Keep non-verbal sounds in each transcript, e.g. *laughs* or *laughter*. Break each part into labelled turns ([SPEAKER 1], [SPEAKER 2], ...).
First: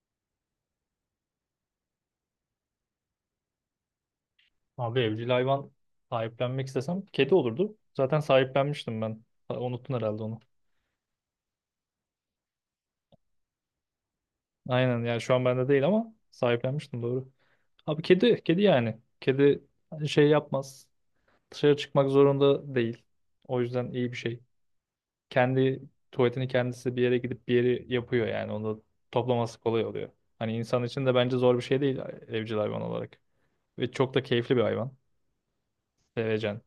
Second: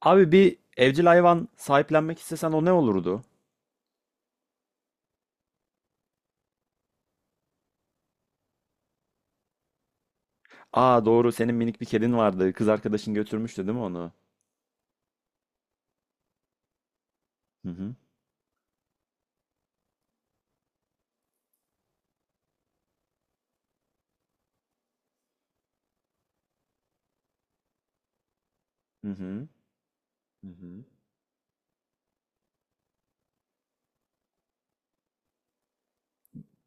[SPEAKER 1] Abi bir evcil hayvan sahiplenmek istesen o ne olurdu?
[SPEAKER 2] Abi evcil hayvan sahiplenmek istesem kedi olurdu. Zaten sahiplenmiştim ben. Ha, unuttun herhalde onu.
[SPEAKER 1] Aa doğru, senin minik bir kedin vardı. Kız arkadaşın götürmüştü değil mi onu?
[SPEAKER 2] Aynen, yani şu an bende değil ama sahiplenmiştim, doğru.
[SPEAKER 1] Hı hı.
[SPEAKER 2] Abi kedi, kedi yani. Kedi şey yapmaz. Dışarı çıkmak zorunda değil. O yüzden iyi bir şey. Kendi tuvaletini kendisi bir yere gidip bir yeri yapıyor yani. Onu
[SPEAKER 1] Hı hı.
[SPEAKER 2] toplaması kolay oluyor.
[SPEAKER 1] Hı
[SPEAKER 2] Hani insan
[SPEAKER 1] hı.
[SPEAKER 2] için de bence zor bir şey değil evcil hayvan olarak. Ve çok da keyifli bir hayvan. Sevecen.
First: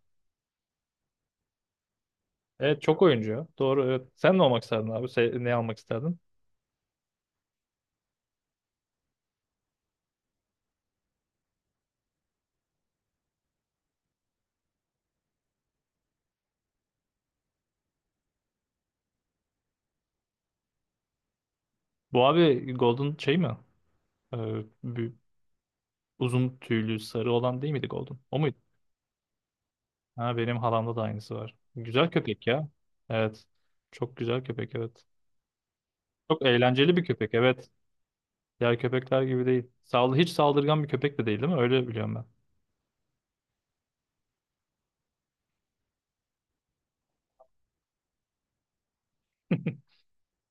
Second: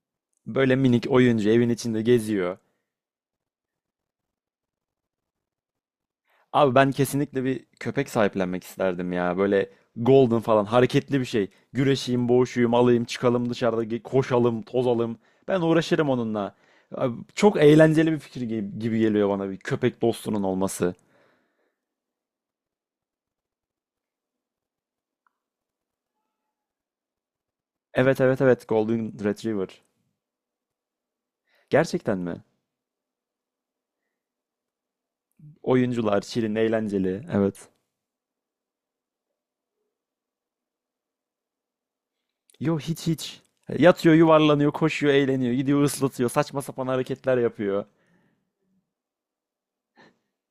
[SPEAKER 1] Böyle minik oyuncu evin içinde geziyor.
[SPEAKER 2] Evet, çok oyuncu ya. Doğru, evet. Sen ne olmak isterdin abi? Ne almak isterdin?
[SPEAKER 1] Abi ben kesinlikle bir köpek sahiplenmek isterdim ya. Böyle golden falan hareketli bir şey. Güreşeyim, boğuşayım, alayım, çıkalım dışarıda koşalım, tozalım. Ben uğraşırım onunla. Abi, çok eğlenceli bir fikir gibi geliyor bana bir köpek dostunun olması.
[SPEAKER 2] Bu abi Golden şey mi? Ee, bir- uzun tüylü sarı olan değil miydi Golden?
[SPEAKER 1] Evet
[SPEAKER 2] O
[SPEAKER 1] evet
[SPEAKER 2] muydu?
[SPEAKER 1] evet Golden Retriever.
[SPEAKER 2] Ha, benim halamda da aynısı var. Güzel
[SPEAKER 1] Gerçekten mi?
[SPEAKER 2] köpek ya. Evet. Çok güzel köpek, evet.
[SPEAKER 1] Oyuncular
[SPEAKER 2] Çok
[SPEAKER 1] şirin,
[SPEAKER 2] eğlenceli bir
[SPEAKER 1] eğlenceli.
[SPEAKER 2] köpek,
[SPEAKER 1] Evet.
[SPEAKER 2] evet. Diğer köpekler gibi değil. Sağ, hiç saldırgan bir köpek de değil, değil mi? Öyle biliyorum ben.
[SPEAKER 1] Yo, hiç. Yatıyor, yuvarlanıyor, koşuyor, eğleniyor, gidiyor, ıslatıyor, saçma sapan hareketler yapıyor.
[SPEAKER 2] *laughs*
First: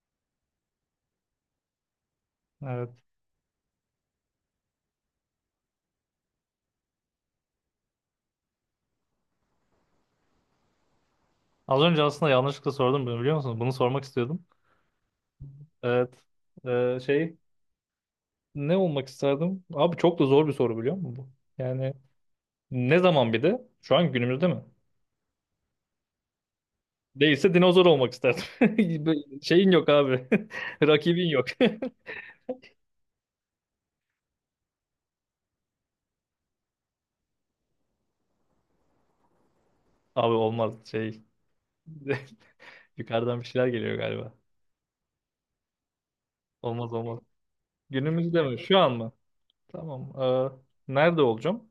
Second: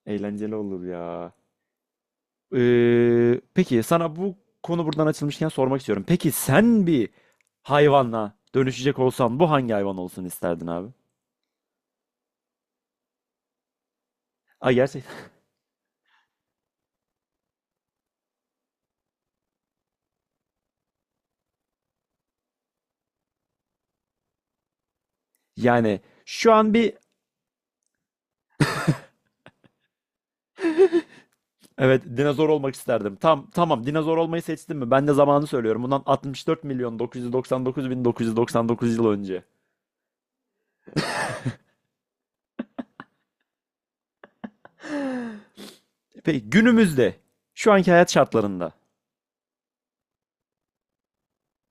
[SPEAKER 1] Eğlenceli olur ya.
[SPEAKER 2] Evet.
[SPEAKER 1] Peki sana bu konu buradan açılmışken sormak istiyorum. Peki sen bir hayvanla dönüşecek olsan bu hangi hayvan olsun isterdin abi?
[SPEAKER 2] Az önce aslında yanlışlıkla sordum bunu, biliyor musunuz? Bunu sormak istiyordum.
[SPEAKER 1] Ay, gerçekten. *laughs*
[SPEAKER 2] Evet. Şey, ne olmak isterdim? Abi çok da zor bir soru biliyor musun bu? Yani ne zaman bir de? Şu an günümüzde mi?
[SPEAKER 1] Yani şu an bir
[SPEAKER 2] Değilse dinozor olmak isterdim. *laughs* Böyle şeyin yok abi. *laughs* Rakibin yok. *laughs*
[SPEAKER 1] evet dinozor olmak isterdim. Tamam, dinozor olmayı seçtim mi? Ben de zamanı söylüyorum. Bundan 64 milyon 999 yıl önce.
[SPEAKER 2] Abi olmaz şey. *laughs* Yukarıdan bir şeyler geliyor galiba.
[SPEAKER 1] Peki
[SPEAKER 2] Olmaz,
[SPEAKER 1] günümüzde
[SPEAKER 2] olmaz.
[SPEAKER 1] şu anki hayat
[SPEAKER 2] Günümüzde mi?
[SPEAKER 1] şartlarında
[SPEAKER 2] Şu an mı? Tamam. Nerede olacağım?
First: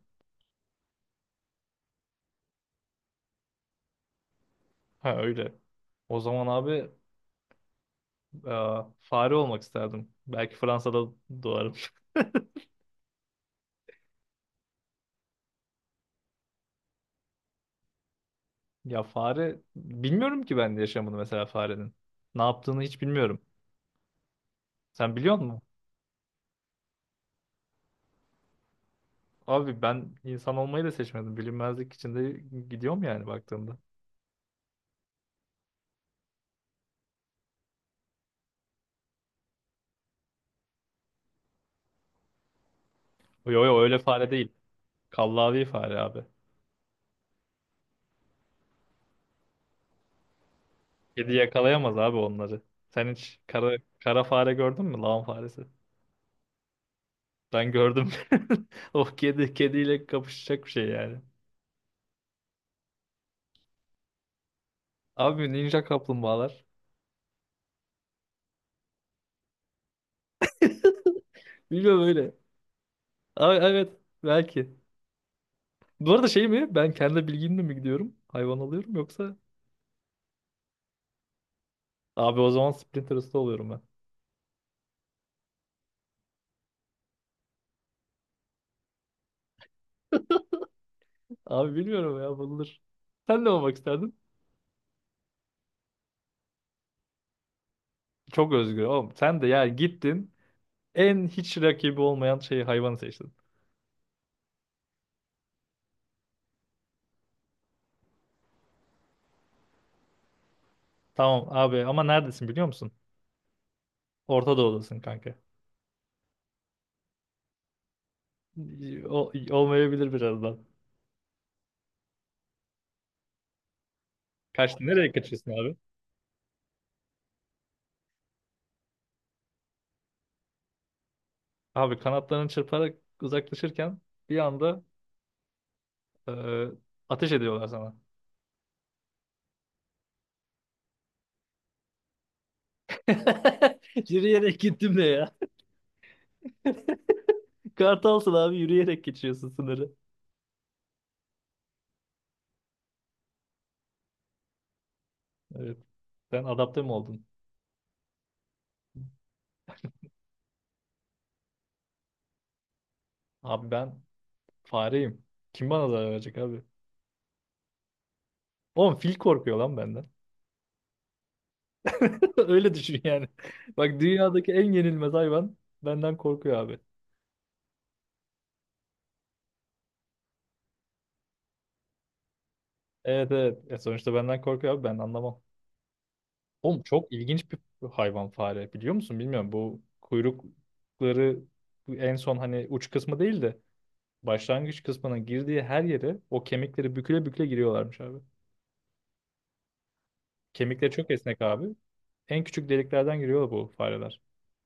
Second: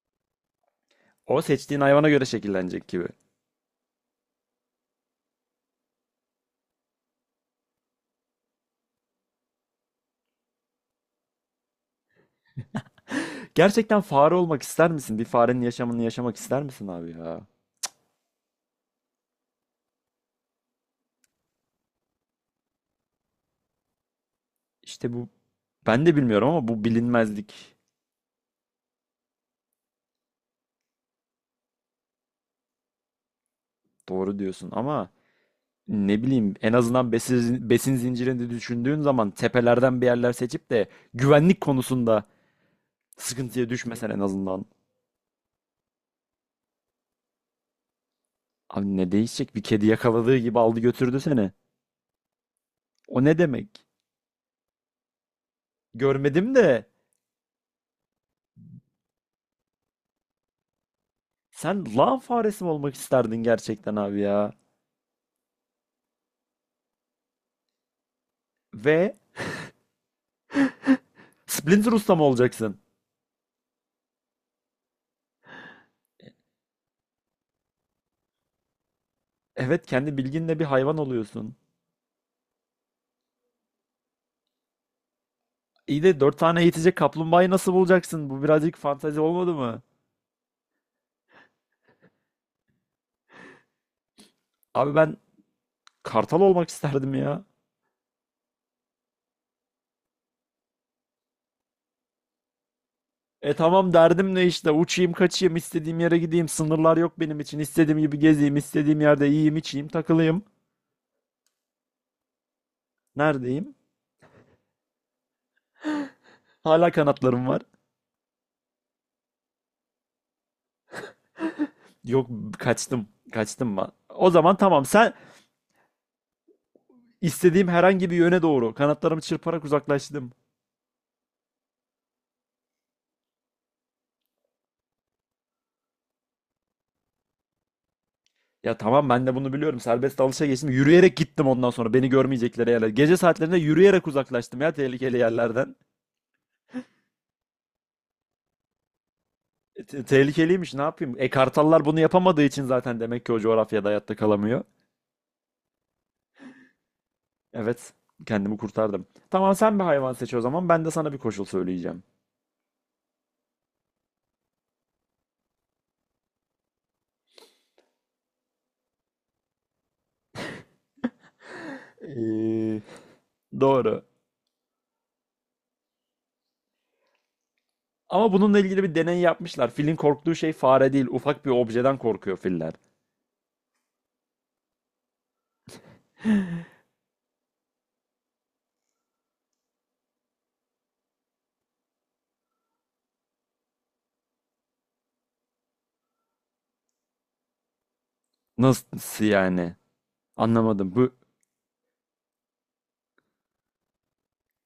[SPEAKER 1] o seçtiğin hayvana göre şekillenecek gibi.
[SPEAKER 2] Ha, öyle. O zaman abi e, fare olmak isterdim. Belki Fransa'da doğarım. *laughs*
[SPEAKER 1] Gerçekten fare olmak ister misin? Bir farenin yaşamını yaşamak ister misin abi ya?
[SPEAKER 2] Ya fare, bilmiyorum ki ben de yaşamını mesela farenin. Ne yaptığını hiç bilmiyorum.
[SPEAKER 1] İşte
[SPEAKER 2] Sen
[SPEAKER 1] bu,
[SPEAKER 2] biliyor musun?
[SPEAKER 1] ben de bilmiyorum ama bu bilinmezlik.
[SPEAKER 2] Abi ben insan olmayı da seçmedim. Bilinmezlik içinde gidiyorum yani baktığımda.
[SPEAKER 1] Doğru diyorsun ama ne bileyim, en azından besin zincirini düşündüğün zaman tepelerden bir yerler seçip de güvenlik konusunda
[SPEAKER 2] Yo
[SPEAKER 1] sıkıntıya
[SPEAKER 2] yo, öyle
[SPEAKER 1] düşmesen en
[SPEAKER 2] fare değil.
[SPEAKER 1] azından.
[SPEAKER 2] Kallavi fare abi.
[SPEAKER 1] Abi ne değişecek? Bir kedi yakaladığı gibi aldı götürdü
[SPEAKER 2] Kedi
[SPEAKER 1] seni.
[SPEAKER 2] yakalayamaz abi onları. Sen
[SPEAKER 1] O ne
[SPEAKER 2] hiç
[SPEAKER 1] demek?
[SPEAKER 2] kara, kara fare gördün mü? Lağım faresi.
[SPEAKER 1] Görmedim de.
[SPEAKER 2] Ben gördüm. *laughs* O kedi, kediyle kapışacak bir şey yani.
[SPEAKER 1] Sen lan faresi mi olmak isterdin gerçekten abi ya?
[SPEAKER 2] Abi ninja kaplumbağalar.
[SPEAKER 1] Ve Splinter
[SPEAKER 2] Bilmiyorum
[SPEAKER 1] Usta mı
[SPEAKER 2] öyle.
[SPEAKER 1] olacaksın?
[SPEAKER 2] Abi, evet, belki. Bu arada şey mi? Ben kendi bilgimle mi gidiyorum? Hayvan alıyorum yoksa?
[SPEAKER 1] Evet, kendi bilginle bir hayvan oluyorsun.
[SPEAKER 2] Abi o zaman Splinter Usta oluyorum ben.
[SPEAKER 1] İyi de dört tane eğitecek kaplumbağayı nasıl bulacaksın? Bu birazcık fantezi olmadı mı?
[SPEAKER 2] Abi bilmiyorum ya, bulunur. Sen ne olmak isterdin?
[SPEAKER 1] Abi ben kartal olmak isterdim ya.
[SPEAKER 2] Çok özgür oğlum. Sen de yani gittin en hiç rakibi olmayan şeyi, hayvanı seçtin.
[SPEAKER 1] E tamam, derdim ne, işte uçayım, kaçayım, istediğim yere gideyim, sınırlar yok benim için, istediğim gibi gezeyim, istediğim yerde yiyeyim, içeyim, takılayım.
[SPEAKER 2] Tamam abi, ama neredesin biliyor musun?
[SPEAKER 1] Neredeyim?
[SPEAKER 2] Orta Doğu'dasın kanka.
[SPEAKER 1] Hala kanatlarım var.
[SPEAKER 2] O, olmayabilir birazdan.
[SPEAKER 1] Yok, kaçtım ben. O zaman tamam
[SPEAKER 2] Kaçtın. Nereye
[SPEAKER 1] sen,
[SPEAKER 2] kaçıyorsun abi?
[SPEAKER 1] İstediğim herhangi bir yöne doğru kanatlarımı çırparak uzaklaştım.
[SPEAKER 2] Abi kanatlarını çırparak uzaklaşırken bir anda e, ateş ediyorlar sana.
[SPEAKER 1] Ya tamam, ben de bunu biliyorum. Serbest dalışa geçtim. Yürüyerek gittim, ondan sonra beni görmeyecekleri yerler. Gece saatlerinde yürüyerek
[SPEAKER 2] *laughs* Yürüyerek
[SPEAKER 1] uzaklaştım ya
[SPEAKER 2] gittim de
[SPEAKER 1] tehlikeli
[SPEAKER 2] ya.
[SPEAKER 1] yerlerden.
[SPEAKER 2] *laughs* Kartalsın abi, yürüyerek geçiyorsun sınırı.
[SPEAKER 1] Tehlikeliymiş, ne yapayım? E kartallar bunu yapamadığı için zaten demek ki o coğrafyada hayatta kalamıyor.
[SPEAKER 2] Evet. Sen adapte mi oldun?
[SPEAKER 1] Evet, kendimi kurtardım. Tamam, sen bir hayvan seç o zaman ben de sana bir koşul söyleyeceğim.
[SPEAKER 2] Abi ben fareyim. Kim bana zarar verecek abi? Oğlum fil korkuyor lan benden. *laughs* Öyle
[SPEAKER 1] Ee,
[SPEAKER 2] düşün yani. Bak,
[SPEAKER 1] Doğru.
[SPEAKER 2] dünyadaki en yenilmez hayvan benden korkuyor abi.
[SPEAKER 1] Ama bununla ilgili bir deney yapmışlar. Filin korktuğu şey fare değil, ufak bir objeden korkuyor filler.
[SPEAKER 2] Evet, evet. E sonuçta benden korkuyor abi, ben anlamam. Oğlum çok ilginç bir hayvan fare, biliyor musun? Bilmiyorum, bu kuyrukları en son hani uç kısmı değil de başlangıç kısmına girdiği her yere o kemikleri büküle büküle giriyorlarmış abi.
[SPEAKER 1] Nasıl yani?
[SPEAKER 2] Kemikleri
[SPEAKER 1] Anlamadım.
[SPEAKER 2] çok
[SPEAKER 1] Bu,
[SPEAKER 2] esnek abi. En küçük deliklerden giriyor bu fareler.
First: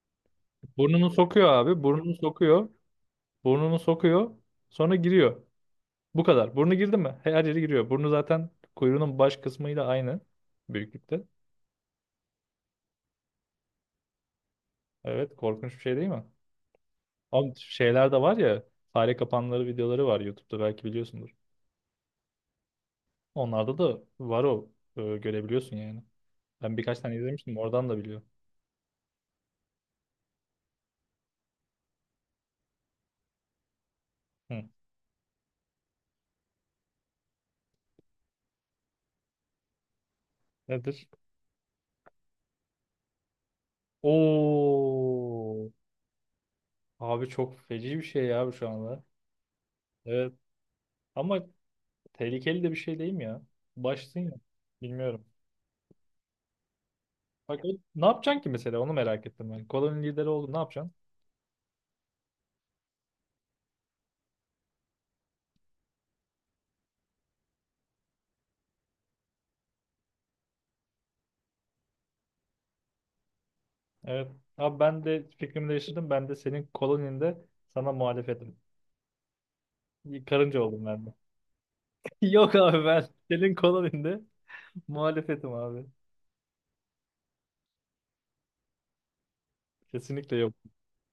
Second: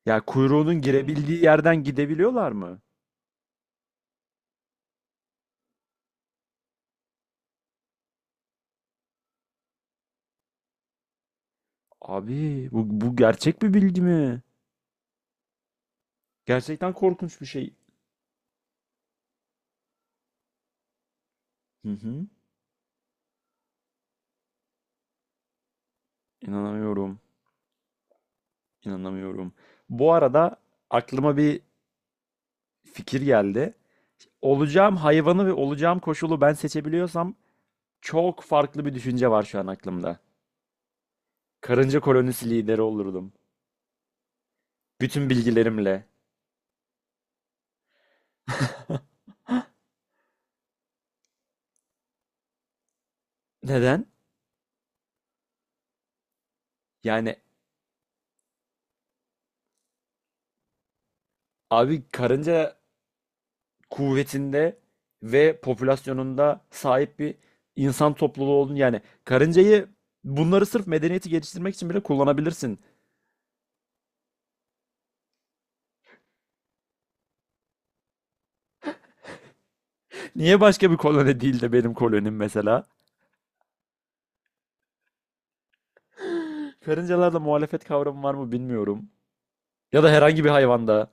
[SPEAKER 1] ya kuyruğunun
[SPEAKER 2] Burnunu
[SPEAKER 1] girebildiği
[SPEAKER 2] sokuyor
[SPEAKER 1] yerden
[SPEAKER 2] abi. Burnunu
[SPEAKER 1] gidebiliyorlar
[SPEAKER 2] sokuyor.
[SPEAKER 1] mı?
[SPEAKER 2] Burnunu sokuyor. Sonra giriyor. Bu kadar. Burnu girdi mi? Her yeri giriyor. Burnu zaten kuyruğunun baş kısmıyla aynı büyüklükte.
[SPEAKER 1] Abi bu gerçek bir bilgi mi?
[SPEAKER 2] Evet, korkunç bir şey değil mi?
[SPEAKER 1] Gerçekten korkunç bir
[SPEAKER 2] Ama
[SPEAKER 1] şey.
[SPEAKER 2] şeyler de var ya, fare kapanları videoları var YouTube'da, belki biliyorsundur.
[SPEAKER 1] Hı hı.
[SPEAKER 2] Onlarda da var o. Görebiliyorsun yani. Ben birkaç tane
[SPEAKER 1] İnanamıyorum.
[SPEAKER 2] izlemiştim. Oradan da biliyorum.
[SPEAKER 1] İnanamıyorum. Bu arada aklıma bir fikir geldi.
[SPEAKER 2] Hı.
[SPEAKER 1] Olacağım hayvanı ve olacağım koşulu ben seçebiliyorsam çok farklı bir düşünce var şu an aklımda.
[SPEAKER 2] Nedir?
[SPEAKER 1] Karınca kolonisi lideri olurdum. Bütün
[SPEAKER 2] Oo,
[SPEAKER 1] bilgilerimle.
[SPEAKER 2] abi çok feci bir şey ya bu şu anda. Evet. Ama tehlikeli de bir şey değil mi ya?
[SPEAKER 1] Neden?
[SPEAKER 2] Başsın ya. Bilmiyorum.
[SPEAKER 1] Yani
[SPEAKER 2] Bak, ne yapacaksın ki mesela, onu merak ettim ben. Koloninin lideri oldun, ne yapacaksın?
[SPEAKER 1] abi karınca kuvvetinde ve popülasyonunda sahip bir insan topluluğu olduğunu, yani karıncayı, bunları sırf medeniyeti geliştirmek için bile kullanabilirsin.
[SPEAKER 2] Evet. Abi ben de fikrimi değiştirdim. Ben de senin koloninde sana muhalefetim.
[SPEAKER 1] Niye
[SPEAKER 2] Karınca oldum
[SPEAKER 1] başka bir
[SPEAKER 2] ben de.
[SPEAKER 1] koloni değil de benim
[SPEAKER 2] *laughs*
[SPEAKER 1] kolonim
[SPEAKER 2] Yok
[SPEAKER 1] mesela?
[SPEAKER 2] abi, ben senin koloninde muhalefetim abi.
[SPEAKER 1] Karıncalarda muhalefet kavramı var mı bilmiyorum. Ya da
[SPEAKER 2] Kesinlikle
[SPEAKER 1] herhangi bir
[SPEAKER 2] yok.
[SPEAKER 1] hayvanda.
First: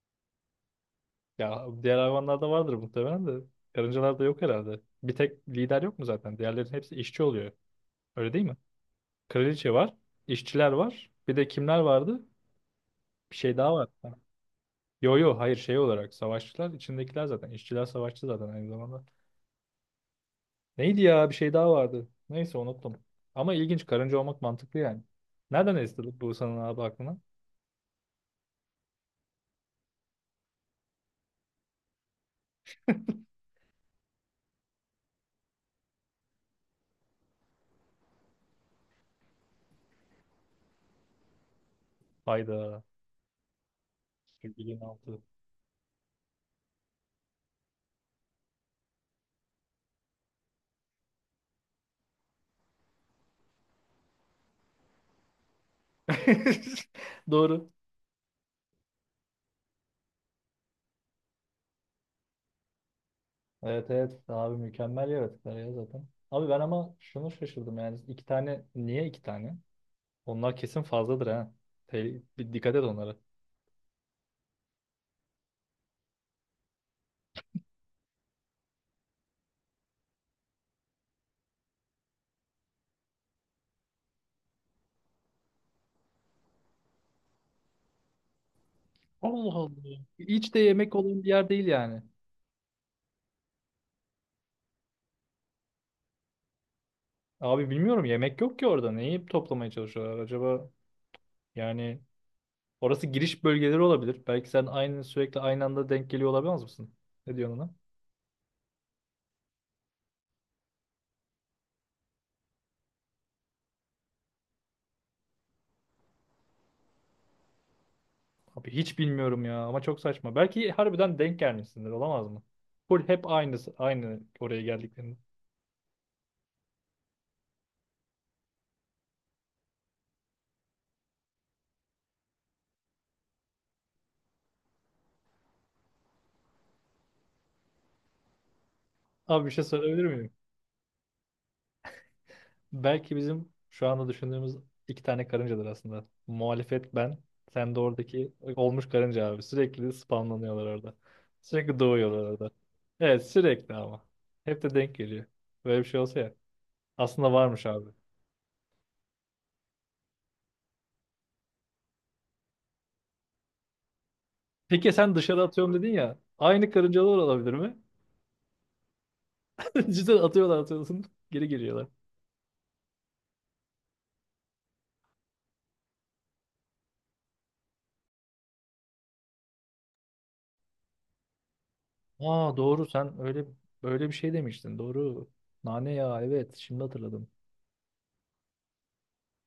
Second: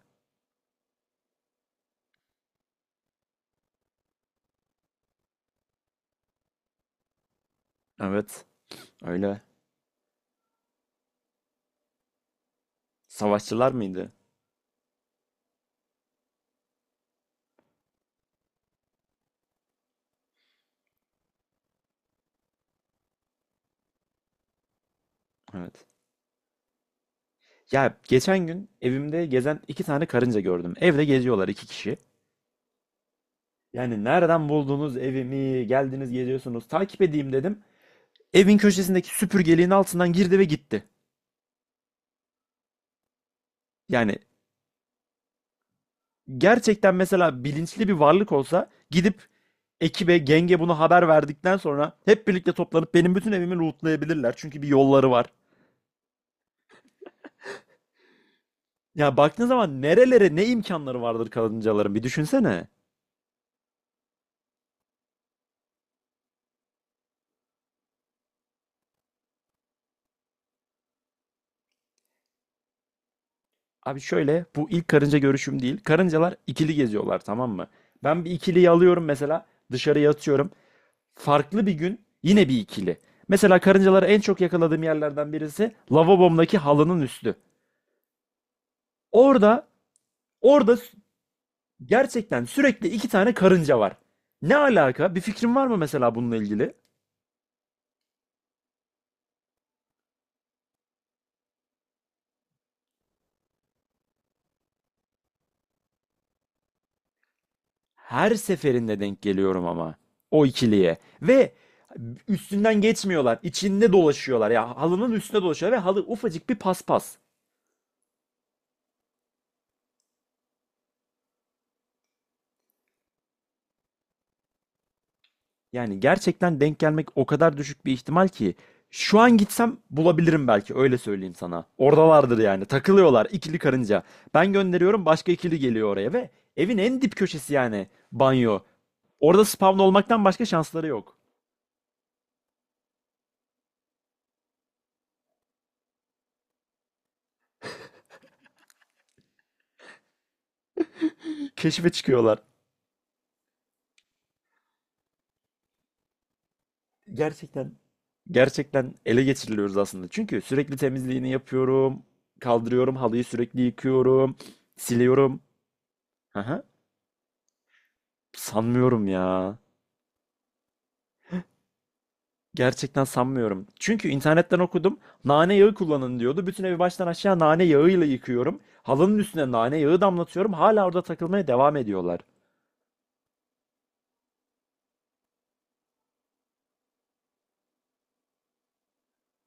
[SPEAKER 2] Ya diğer hayvanlarda vardır muhtemelen de. Karıncalarda yok herhalde. Bir tek lider yok mu zaten? Diğerlerin hepsi işçi oluyor. Öyle değil
[SPEAKER 1] Evet,
[SPEAKER 2] mi?
[SPEAKER 1] öyle.
[SPEAKER 2] Kraliçe var. İşçiler var. Bir de kimler vardı? Bir şey
[SPEAKER 1] Savaşçılar
[SPEAKER 2] daha var.
[SPEAKER 1] mıydı?
[SPEAKER 2] Ha. Yo yo, hayır, şey olarak savaşçılar içindekiler zaten. İşçiler savaşçı zaten aynı zamanda. Neydi ya? Bir şey daha vardı. Neyse, unuttum. Ama ilginç. Karınca olmak mantıklı yani. Nereden
[SPEAKER 1] Evet.
[SPEAKER 2] esti bu sanın abi aklına?
[SPEAKER 1] Ya geçen gün evimde gezen iki tane karınca gördüm. Evde geziyorlar, iki kişi. Yani nereden buldunuz evimi? Geldiniz, geziyorsunuz. Takip edeyim dedim. Evin köşesindeki süpürgeliğin altından girdi ve gitti.
[SPEAKER 2] Hayda.
[SPEAKER 1] Yani
[SPEAKER 2] Sürgülüğün altı.
[SPEAKER 1] gerçekten mesela bilinçli bir varlık olsa gidip ekibe, genge bunu haber verdikten sonra hep birlikte toplanıp benim bütün evimi lootlayabilirler. Çünkü bir yolları var.
[SPEAKER 2] *laughs* Doğru.
[SPEAKER 1] Ya baktığın zaman nerelere ne imkanları vardır karıncaların bir düşünsene.
[SPEAKER 2] Evet, evet. Abi mükemmel yaratıklar ya zaten. Abi ben ama şunu şaşırdım yani. İki tane. Niye iki tane? Onlar kesin fazladır ha. Bir dikkat et onlara.
[SPEAKER 1] Abi şöyle, bu ilk karınca görüşüm değil. Karıncalar ikili geziyorlar, tamam mı? Ben bir ikiliyi alıyorum mesela, dışarıya atıyorum. Farklı bir gün yine bir ikili. Mesela karıncaları en çok yakaladığım yerlerden birisi lavabomdaki halının üstü.
[SPEAKER 2] Allah
[SPEAKER 1] Orada
[SPEAKER 2] Allah. Hiç de
[SPEAKER 1] orada
[SPEAKER 2] yemek olan bir yer değil yani.
[SPEAKER 1] gerçekten sürekli iki tane karınca var. Ne alaka? Bir fikrin var mı mesela bununla ilgili?
[SPEAKER 2] Abi bilmiyorum, yemek yok ki orada. Neyi toplamaya çalışıyorlar acaba? Yani orası giriş bölgeleri olabilir. Belki sen aynı, sürekli aynı anda denk geliyor olamaz mısın? Ne diyorsun ona?
[SPEAKER 1] Her seferinde denk geliyorum ama o ikiliye, ve üstünden geçmiyorlar, içinde dolaşıyorlar ya, halının üstüne dolaşıyorlar ve halı ufacık bir paspas.
[SPEAKER 2] Abi hiç bilmiyorum ya, ama çok saçma. Belki harbiden denk gelmişsindir, olamaz mı? Full hep aynı oraya geldiklerinde.
[SPEAKER 1] Yani gerçekten denk gelmek o kadar düşük bir ihtimal ki şu an gitsem bulabilirim, belki öyle söyleyeyim sana. Oradalardır yani, takılıyorlar ikili karınca. Ben gönderiyorum, başka ikili geliyor oraya ve evin en dip köşesi yani banyo. Orada
[SPEAKER 2] Abi bir şey
[SPEAKER 1] spawn
[SPEAKER 2] sorabilir
[SPEAKER 1] olmaktan
[SPEAKER 2] miyim?
[SPEAKER 1] başka şansları yok.
[SPEAKER 2] Belki bizim şu anda düşündüğümüz iki tane karıncadır aslında. Muhalefet ben, sen de oradaki olmuş karınca abi. Sürekli spamlanıyorlar orada. Sürekli
[SPEAKER 1] Keşfe
[SPEAKER 2] doğuyorlar
[SPEAKER 1] çıkıyorlar.
[SPEAKER 2] orada. Evet sürekli ama. Hep de denk geliyor. Böyle bir şey olsa ya. Aslında varmış
[SPEAKER 1] Gerçekten,
[SPEAKER 2] abi.
[SPEAKER 1] gerçekten ele geçiriliyoruz aslında. Çünkü sürekli temizliğini yapıyorum, kaldırıyorum, halıyı sürekli yıkıyorum,
[SPEAKER 2] Peki sen
[SPEAKER 1] siliyorum.
[SPEAKER 2] dışarı atıyorum dedin ya.
[SPEAKER 1] Aha,
[SPEAKER 2] Aynı karıncalar olabilir mi?
[SPEAKER 1] sanmıyorum ya.
[SPEAKER 2] *laughs* Cidden atıyorlar, atıyorsun. Geri geliyorlar.
[SPEAKER 1] Gerçekten sanmıyorum. Çünkü internetten okudum. Nane yağı kullanın diyordu. Bütün evi baştan aşağı nane yağıyla yıkıyorum. Halının üstüne nane yağı damlatıyorum. Hala orada takılmaya devam ediyorlar.
[SPEAKER 2] Aa doğru, sen öyle bir şey demiştin. Doğru. Nane yağı, evet, şimdi hatırladım.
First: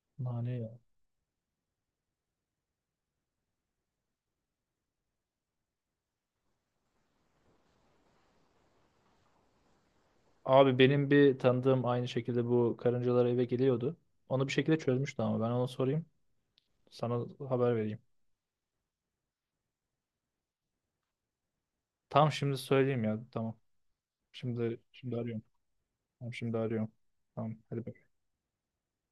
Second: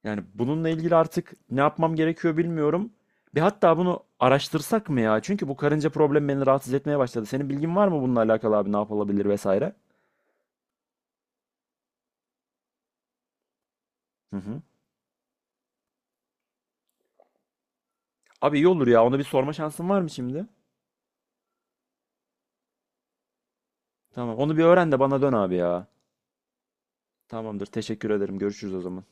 [SPEAKER 1] Yani
[SPEAKER 2] Nane
[SPEAKER 1] bununla
[SPEAKER 2] yağı.
[SPEAKER 1] ilgili artık ne yapmam gerekiyor bilmiyorum. Bir, hatta bunu araştırsak mı ya? Çünkü bu karınca problemi beni rahatsız etmeye başladı. Senin bilgin var mı bununla alakalı abi, ne yapılabilir vesaire?
[SPEAKER 2] Abi benim bir tanıdığım, aynı şekilde bu karıncalar eve geliyordu.
[SPEAKER 1] Hı
[SPEAKER 2] Onu bir
[SPEAKER 1] hı.
[SPEAKER 2] şekilde çözmüştü, ama ben ona sorayım. Sana haber vereyim.
[SPEAKER 1] Abi iyi olur ya. Onu bir sorma şansın var mı şimdi?
[SPEAKER 2] Tamam, şimdi söyleyeyim ya. Tamam.
[SPEAKER 1] Tamam. Onu bir
[SPEAKER 2] Şimdi
[SPEAKER 1] öğren de
[SPEAKER 2] şimdi
[SPEAKER 1] bana dön
[SPEAKER 2] arıyorum.
[SPEAKER 1] abi ya.
[SPEAKER 2] Tamam, şimdi arıyorum. Tamam.
[SPEAKER 1] Tamamdır.
[SPEAKER 2] Hadi
[SPEAKER 1] Teşekkür ederim. Görüşürüz o zaman.